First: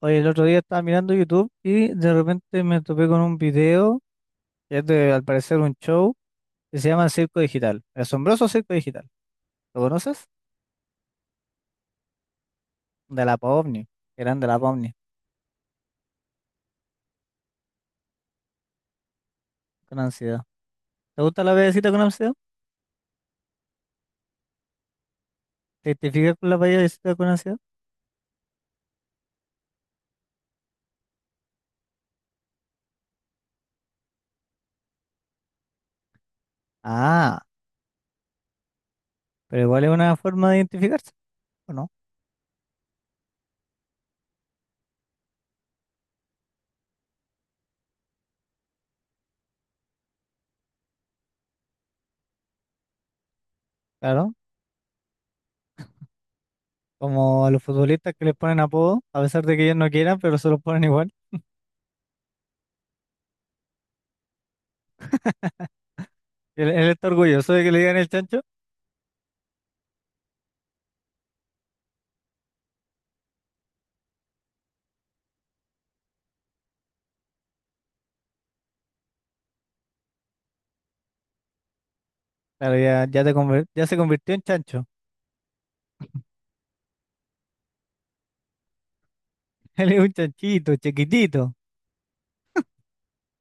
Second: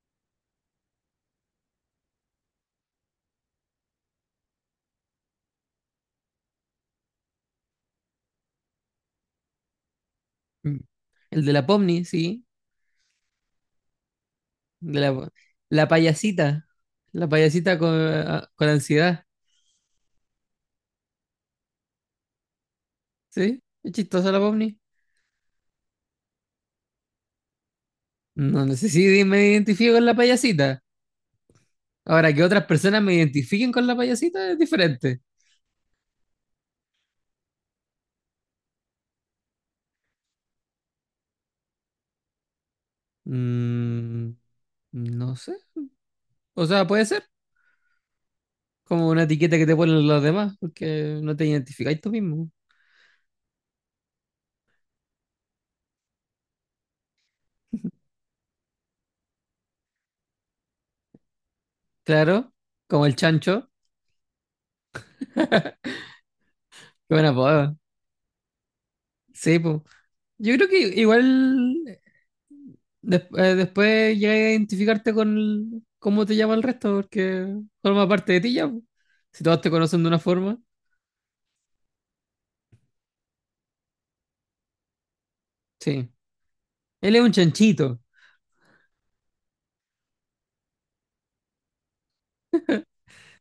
Oye, el otro día estaba mirando YouTube y de repente me topé con un video, que es al parecer un show, que se llama Circo Digital, el asombroso Circo Digital. ¿Lo conoces? Mm. El de la Pomni, sí. De la PAOVNI, eran de la PAOVNI, De la, la payasita. La payasita con, con ansiedad. con ansiedad. ¿Te gusta la payasita con ansiedad? ¿Sí? Es chistosa la Pomni. ¿Te identificas con la payasita con ansiedad? No, no sé si me identifico con la payasita. Ahora, que otras personas me identifiquen con la payasita es diferente. Ah, pero igual es una forma de identificarse, ¿o no? Mm, no sé. O sea, puede ser como una etiqueta que te ponen los demás, porque no te identificáis tú mismo. Claro, como a los futbolistas que les ponen apodo, a pesar de que ellos no quieran, pero se los ponen igual. Claro, como el chancho. Él está Qué buena orgulloso de que apodo. le digan el chancho. Sí, pues. Yo creo que igual después llegas a identificarte con cómo te llama el resto, porque forma parte de ti ya. Po. Si todos te conocen de una forma, Claro, ya, ya, ya se convirtió en chancho. sí. Él es un chanchito, Él es un chanchito, chiquitito.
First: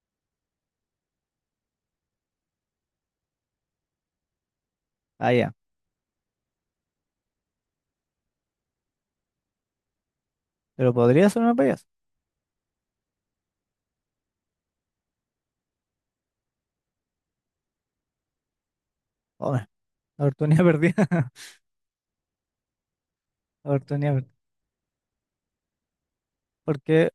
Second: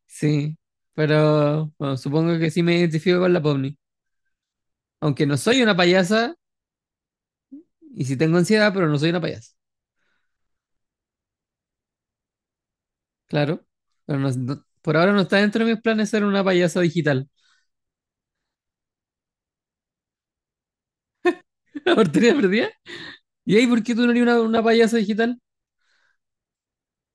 sí. Pero bueno, supongo que sí me identifico con la Pomni. Aunque Ah, no ya. soy una payasa, y sí tengo ansiedad, pero no soy una payasa. Pero podría ser una payasa. Claro. Pero por ahora no está dentro de mis planes ser una payasa digital. Hombre, oportunidad perdida. ¿Por perdida? ¿Y ahí por qué tú no Oportunidad eres perdida. una payasa digital? Porque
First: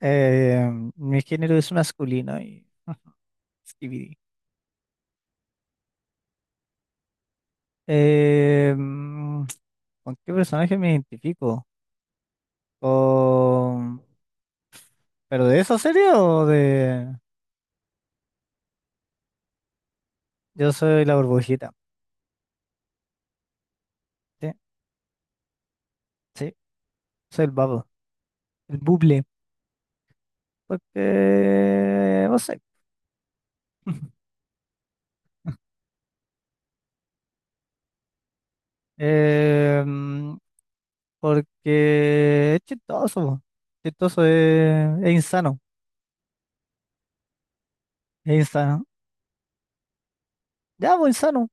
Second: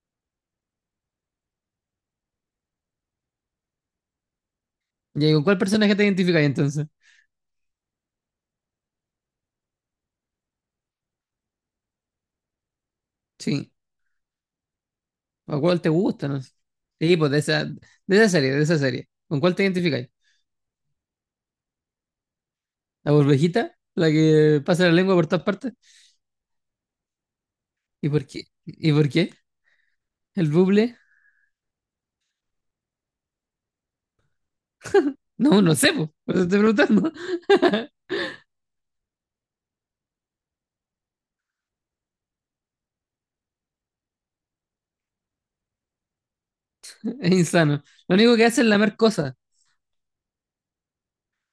eh, mi género es masculino y. Skibidi. ¿Y ahí con cuál personaje te identificas entonces? Eh, mm, ¿Con qué personaje me identifico? Sí. Con- ¿Pero de ¿A esa cuál te serie gusta? No o sé. de? Sí, pues de esa serie, de esa serie. ¿Con cuál te identificáis? Yo soy la burbujita. ¿La burbejita? ¿La Sí, que pasa la lengua por todas partes? sí. Soy el babo. ¿Y por qué? El ¿Y por buble. qué? ¿El buble? Porque. No sé. No, no sé, po. Por eso estoy preguntando. Em, porque es chistoso, po. Chistoso es insano, Es insano. Lo es único que hace es insano. lamer cosas. Ya, pues insano.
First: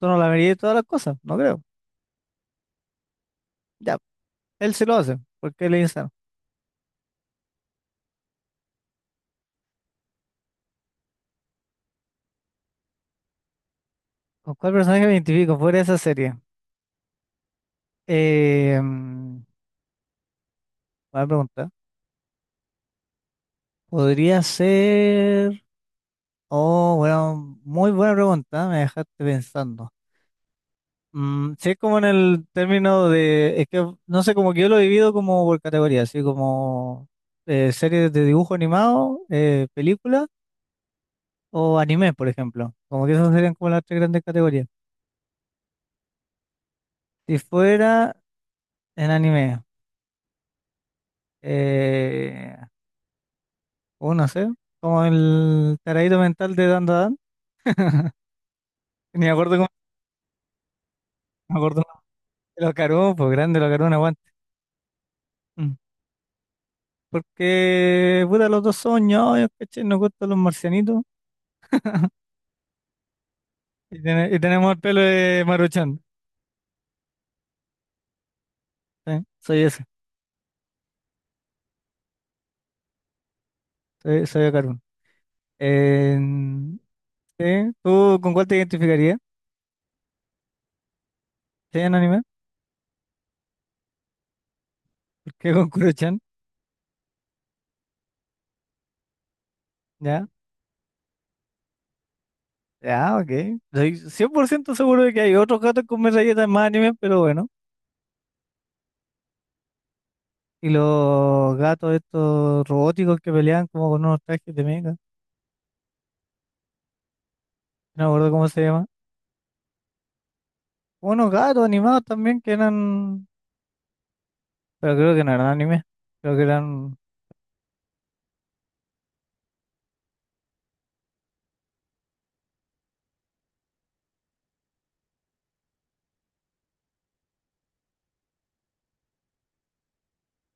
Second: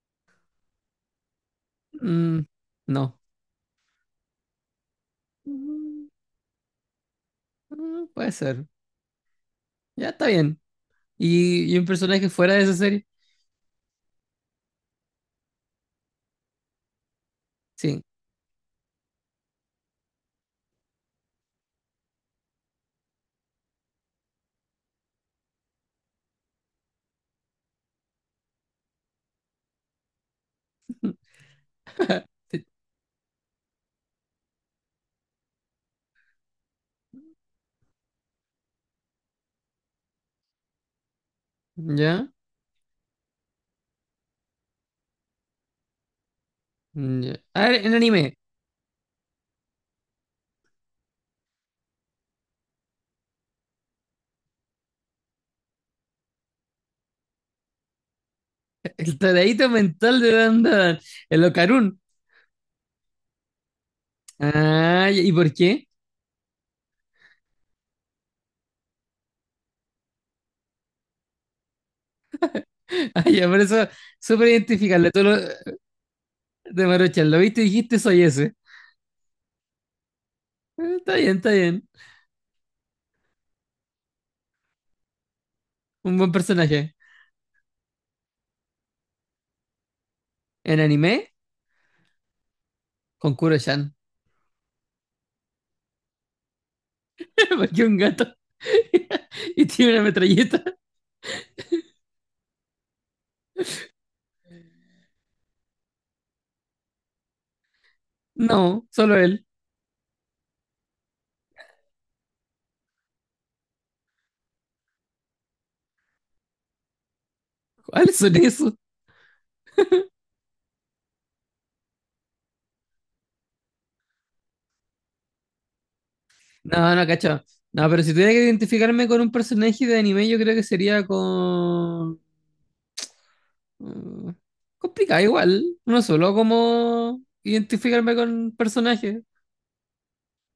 Tú no la verías de todas las cosas, no creo. Mm, no. Ya, él sí lo hace, porque él es Mm, insano. mm, puede ser. Ya está bien. ¿Y, un personaje fuera de esa serie? ¿Con cuál personaje me identifico fuera de esa serie? Sí. Eh, mm, buena pregunta. Podría ser. Oh, bueno, muy buena pregunta, me dejaste pensando. Sí, es como en el término de. Es que no sé, como que yo lo he vivido como por categoría, así como series de dibujo animado, películas o anime, por ¿Ya? ejemplo. Como que esas serían como las tres grandes categorías. Si Ya. A ver, en fuera anime. en anime, eh, o no sé, como el taradito mental de Dan Dan, El ni me acuerdo cómo, taradito mental de Dan Dan. El me acuerdo Ocarun. de los Cartoon, pues grande los Cartoon, aguante. Ah, ¿y por Mm. qué? Porque, puta, los dos son ñoños, ¿cachai? Nos gustan los marcianitos Ay, ya, por eso, y súper tenemos el pelo identificable. De Maruchan. De Maruchan, lo viste y dijiste, soy ese. ¿Sí? Soy ese, Está bien, está bien. soy de Cartoon. Un buen En- personaje. ¿Sí? ¿Tú con cuál te identificarías? En anime, ¿Sí, en anime? con Kuro-chan. ¿Por qué con Kuruchan? Porque un gato. Y tiene una metralleta. Ya, ok. Soy 100% seguro de que hay otros gatos con metralletas en más anime, pero bueno. No, solo él. Y los gatos estos robóticos que peleaban como con unos trajes de mecha. No me ¿Cuáles acuerdo son cómo se esos? llama. Unos gatos animados también que eran... Pero creo que no eran anime. Creo que No, eran... no, cacho. No, pero si tuviera que identificarme con un personaje de anime, yo creo que sería con. mm, Complicado igual. No solo como identificarme con personajes.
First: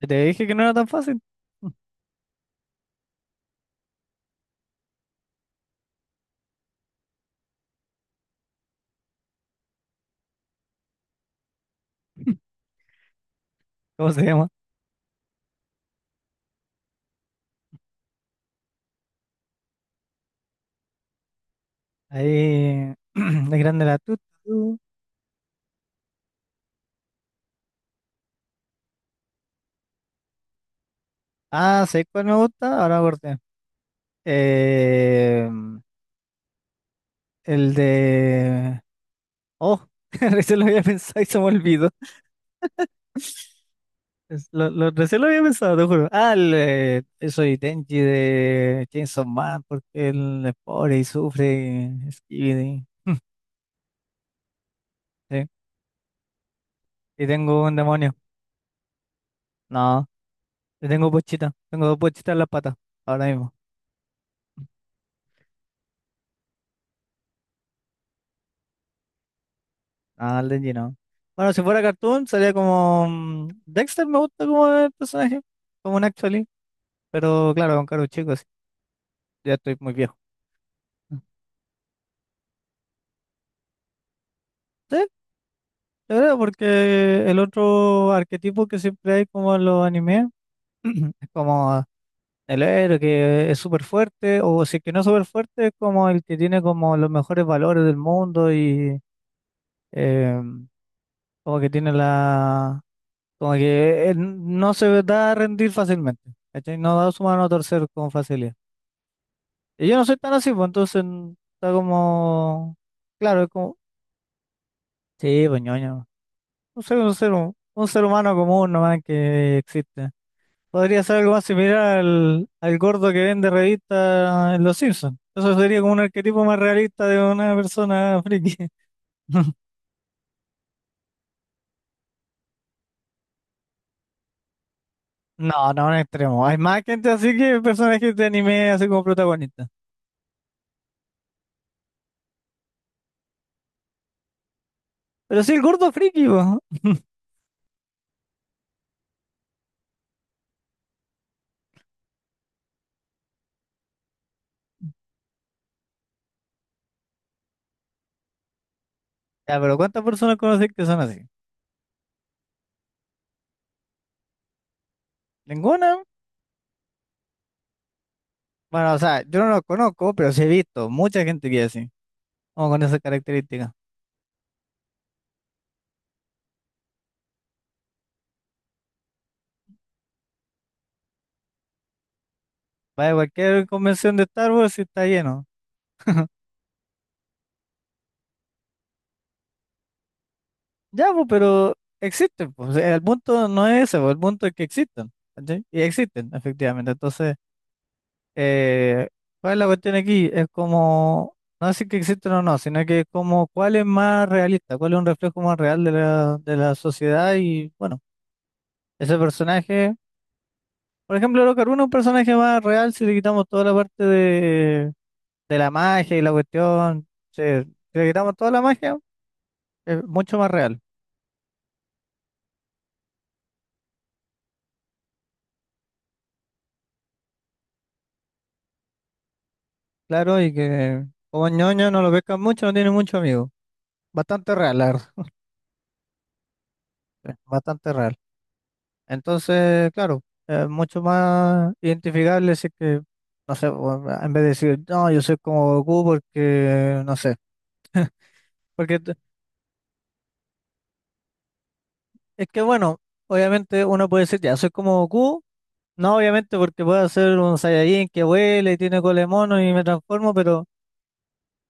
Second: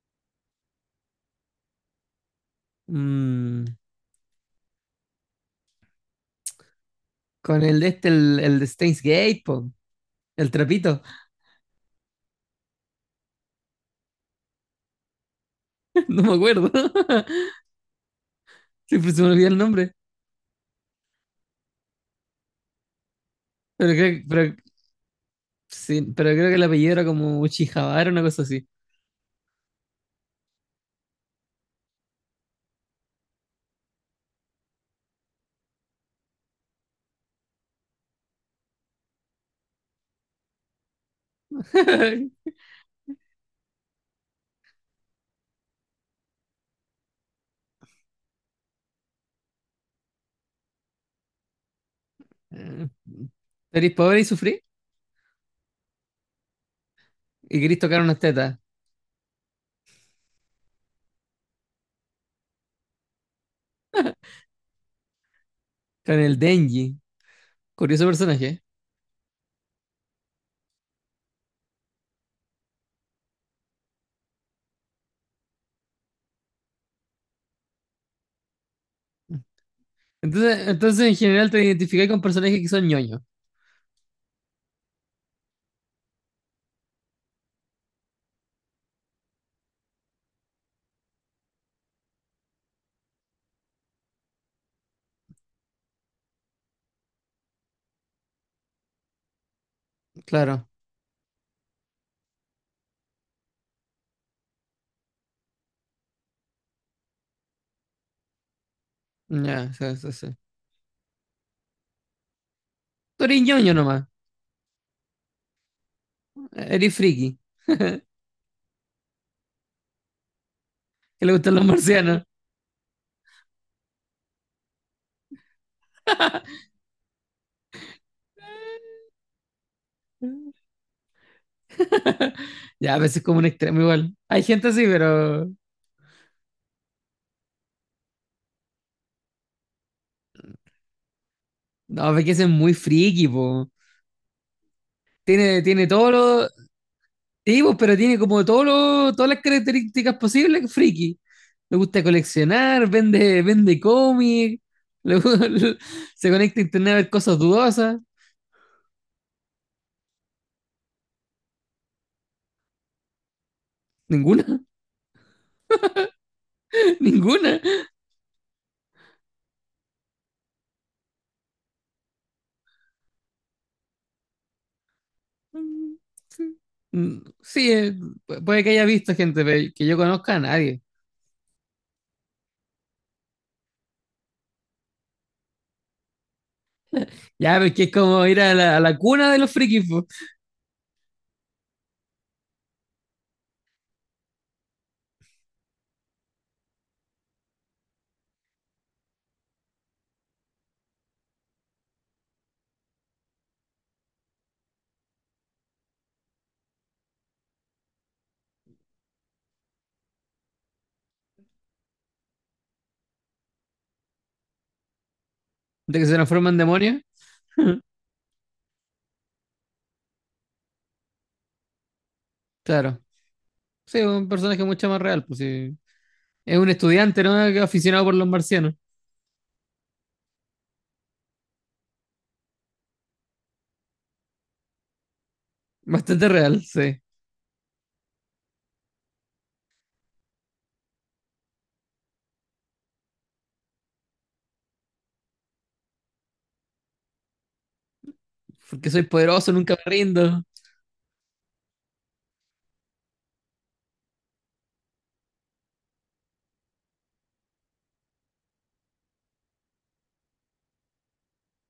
Te dije que no era tan fácil. Mm, con el de este, el de Steins Gate, po. El trapito, ¿Cómo se llama? no me acuerdo. Siempre se me olvida el nombre. Ahí... De grande Pero la creo, pero, tutu. sí, pero creo que el apellido era como Uchijabara, una cosa así. Ah, ¿sabes cuál me gusta? Ahora corté. Eh, el de... Oh, recién lo había pensado y se me olvidó. Recién lo había pensado, te juro. Ah, soy Denji de Chainsaw Man porque él es pobre y sufre y- ¿Eres pobre y sufrí? sí. Y Y tengo un querés tocar demonio. unas tetas. No, yo tengo pochita. Tengo dos pochitas en las patas ahora mismo. Con el Denji. Curioso personaje. Ah, el Denji no. Bueno, si fuera cartoon sería como Dexter, me gusta como el personaje, como un actually. Pero claro, con caros chicos, ya estoy muy viejo. Entonces, en general te identificáis con personajes que son ñoños. Sí, ¿de verdad? Porque el otro arquetipo que siempre hay como en los animes. Es como el héroe que es súper fuerte, o si es que no es súper fuerte, es como el que tiene como los mejores valores del mundo y eh, Claro. como que tiene la... Como que no se da a rendir fácilmente, ¿cachai? No da su mano a torcer con facilidad. Ya, Y yo sí, no sí, soy tan sí. así, pues entonces está como... Tú eres Claro, es ñoño como... nomás. Sí, pues ñoño. Un Eres ser, un ser, friki. un ser humano común nomás que existe. Podría ser Que algo le más gustan los similar marcianos. al gordo que vende revistas en Los Simpsons. Eso sería como un arquetipo más realista de una persona friki. Ya, a veces es como un extremo igual. Hay gente así, pero. No, no, un extremo. Hay más gente así que personajes de anime así como protagonistas. No, ve que es muy friki, po. Pero sí, el Tiene gordo todos friki, los po. sí, pues, pero tiene como todos los todas las características posibles, friki. Le gusta coleccionar, vende cómic, le gu- se conecta a internet a ver cosas dudosas. Ya, pero ¿cuántas personas conoces que son así? Ninguna, ¿Ninguna? ninguna. Bueno, o sea, yo no los conozco, pero sí he visto mucha gente que es así, como con esas características. Sí, puede que haya visto gente, pero que yo conozca a nadie. Vaya, cualquier convención de Star Wars y está lleno. Ya, pero es que es como ir a a la cuna de los frikis, po, Ya, pues, pero existen, pues. El punto no es ese, pues, el punto es que existen, ¿cachai? Y existen, efectivamente. Entonces, eh, ¿cuál es la cuestión aquí? Es como, no decir que existen o no, sino que es como cuál es más realista, cuál es un reflejo más real de la sociedad y, bueno, ese personaje, por ejemplo, Locaruna es un personaje más real si le quitamos toda la parte de la de que se magia y la transforman en demonios. cuestión, sí, si le quitamos toda la magia, es mucho más real. Claro. Sí, un personaje mucho más real, pues sí. Es un estudiante, ¿no? Aficionado por los marcianos. Claro, y que como ñoño no lo pescan mucho, no tiene mucho amigo. Bastante real, la verdad, Bastante real, sí. Bastante real. Entonces, claro, es mucho más identificable si es que, no sé, o, ah, en vez de decir, no, yo soy como Goku porque, no sé, Porque porque soy t- poderoso, nunca me rindo. es que bueno, obviamente uno puede decir, ya, soy como Goku, no obviamente porque puedo ser un Saiyajin que vuela y tiene cola de mono y me transformo, pero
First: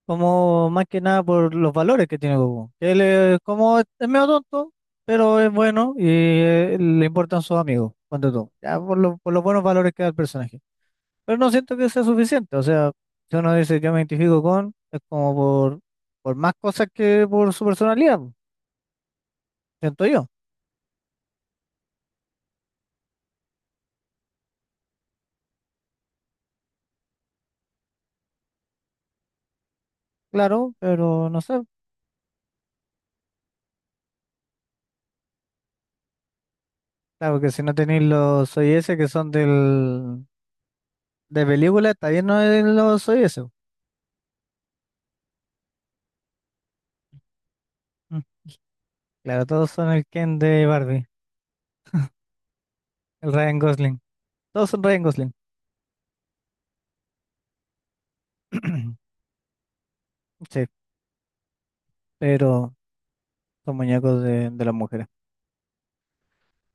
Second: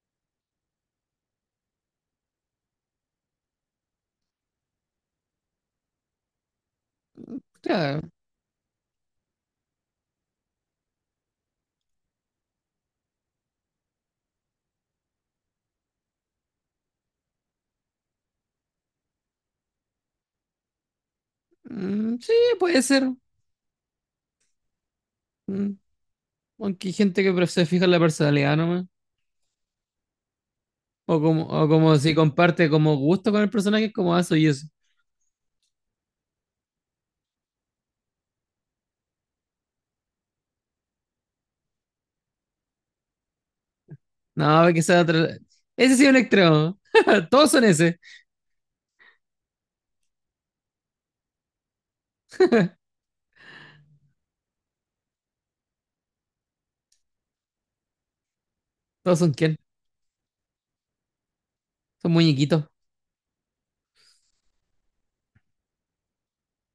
como más que nada por los valores que tiene Goku. Él es como es medio tonto, pero es bueno y le importan sus amigos, Claro. cuando todo. Ya por los buenos valores que da el personaje. Pero no siento que sea suficiente, o sea, si uno dice yo me identifico con, es como por, más cosas que por su personalidad, po, siento yo. Mm, sí, puede ser. Mm, aunque hay gente que se fija en la personalidad nomás. Claro, pero no sé. O como si comparte como gusto con el personaje, como eso y eso. Claro que si no tenéis los OIS que son de película, está bien no es los OIS. No, que sea otra- Ese sí es un extremo. Todos son ese. Mm, Claro, todos son el Ken de Barbie, el Ryan Gosling. Todos son Ryan Gosling. Todos son quién. Sí, Son muñequitos. pero son muñecos de las mujeres.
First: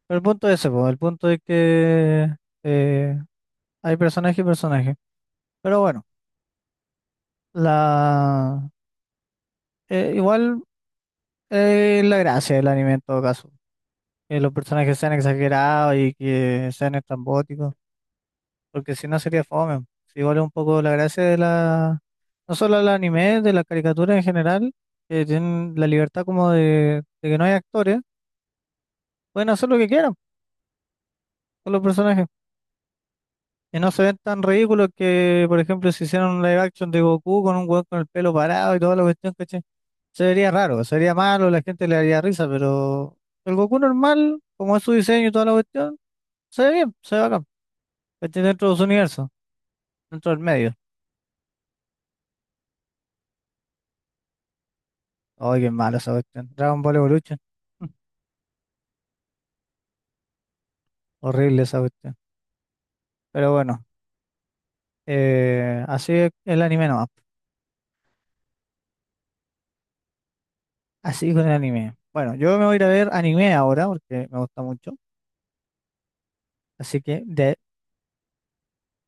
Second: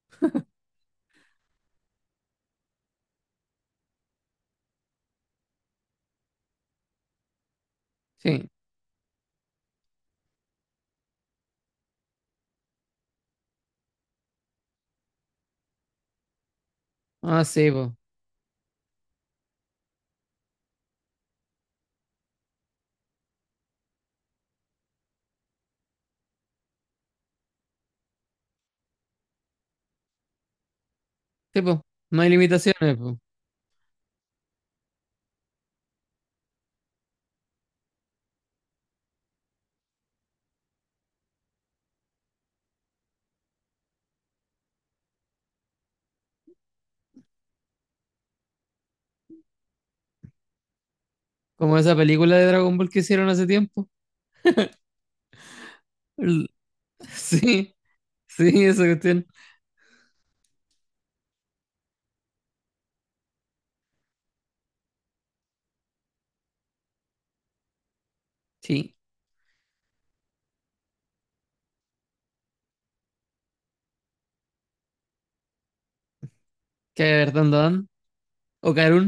Pero el punto es ese, po, el punto es que eh, hay personaje y personaje. Pero bueno, Sí. la igual, la gracia del anime en todo caso. Que los personajes sean exagerados y que sean Ah, sí, estrambóticos. po. Porque si no sería fome. Si igual es un poco la gracia de no solo del anime, de la caricatura en general, que tienen la libertad como de que no hay actores, pueden hacer lo que quieran Sí, con los po. No personajes. hay limitaciones, po. Y no se ven tan ridículos que, por ejemplo, si hicieran un live action de Goku con un weón con el pelo parado y toda la cuestión, ¿cachai? Se vería raro, se vería malo, la gente le daría risa, pero el Goku normal, como es su diseño y toda la cuestión, se ve bien, se ve bacán, ¿cachai? Dentro de su universo, dentro del medio. Como esa película de Dragon Ball que hicieron hace tiempo. Ay, qué malo esa cuestión. El- Dragon Ball Evolution, Sí, sí, esa cuestión. horrible esa cuestión. Pero bueno, así es el anime nomás, Sí. así con el anime. Bueno, yo me voy a ir a ver anime ahora porque me gusta mucho. Así que Caer Dan. de Dan. O Karun.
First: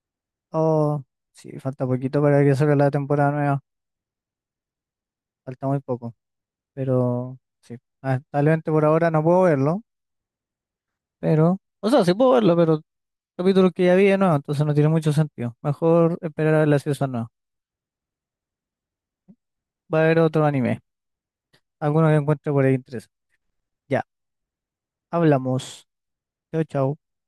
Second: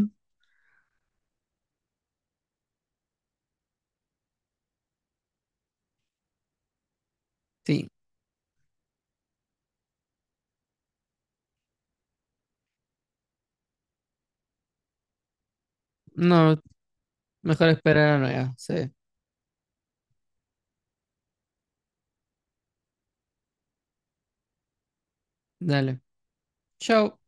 Oh, sí, falta poquito para que salga la temporada nueva. Falta muy poco. Pero sí, Sí, lamentablemente por ahora no puedo verlo. Pero, o sea, sí puedo verlo, pero capítulos que ya vi de nuevo, entonces no tiene mucho sentido. Mejor esperar no, a ver la season nueva. mejor esperar a la nueva. Sí, Va a haber otro anime. Alguno que encuentre por ahí interés. Ya, hablamos. dale. Chao, chao. Chao.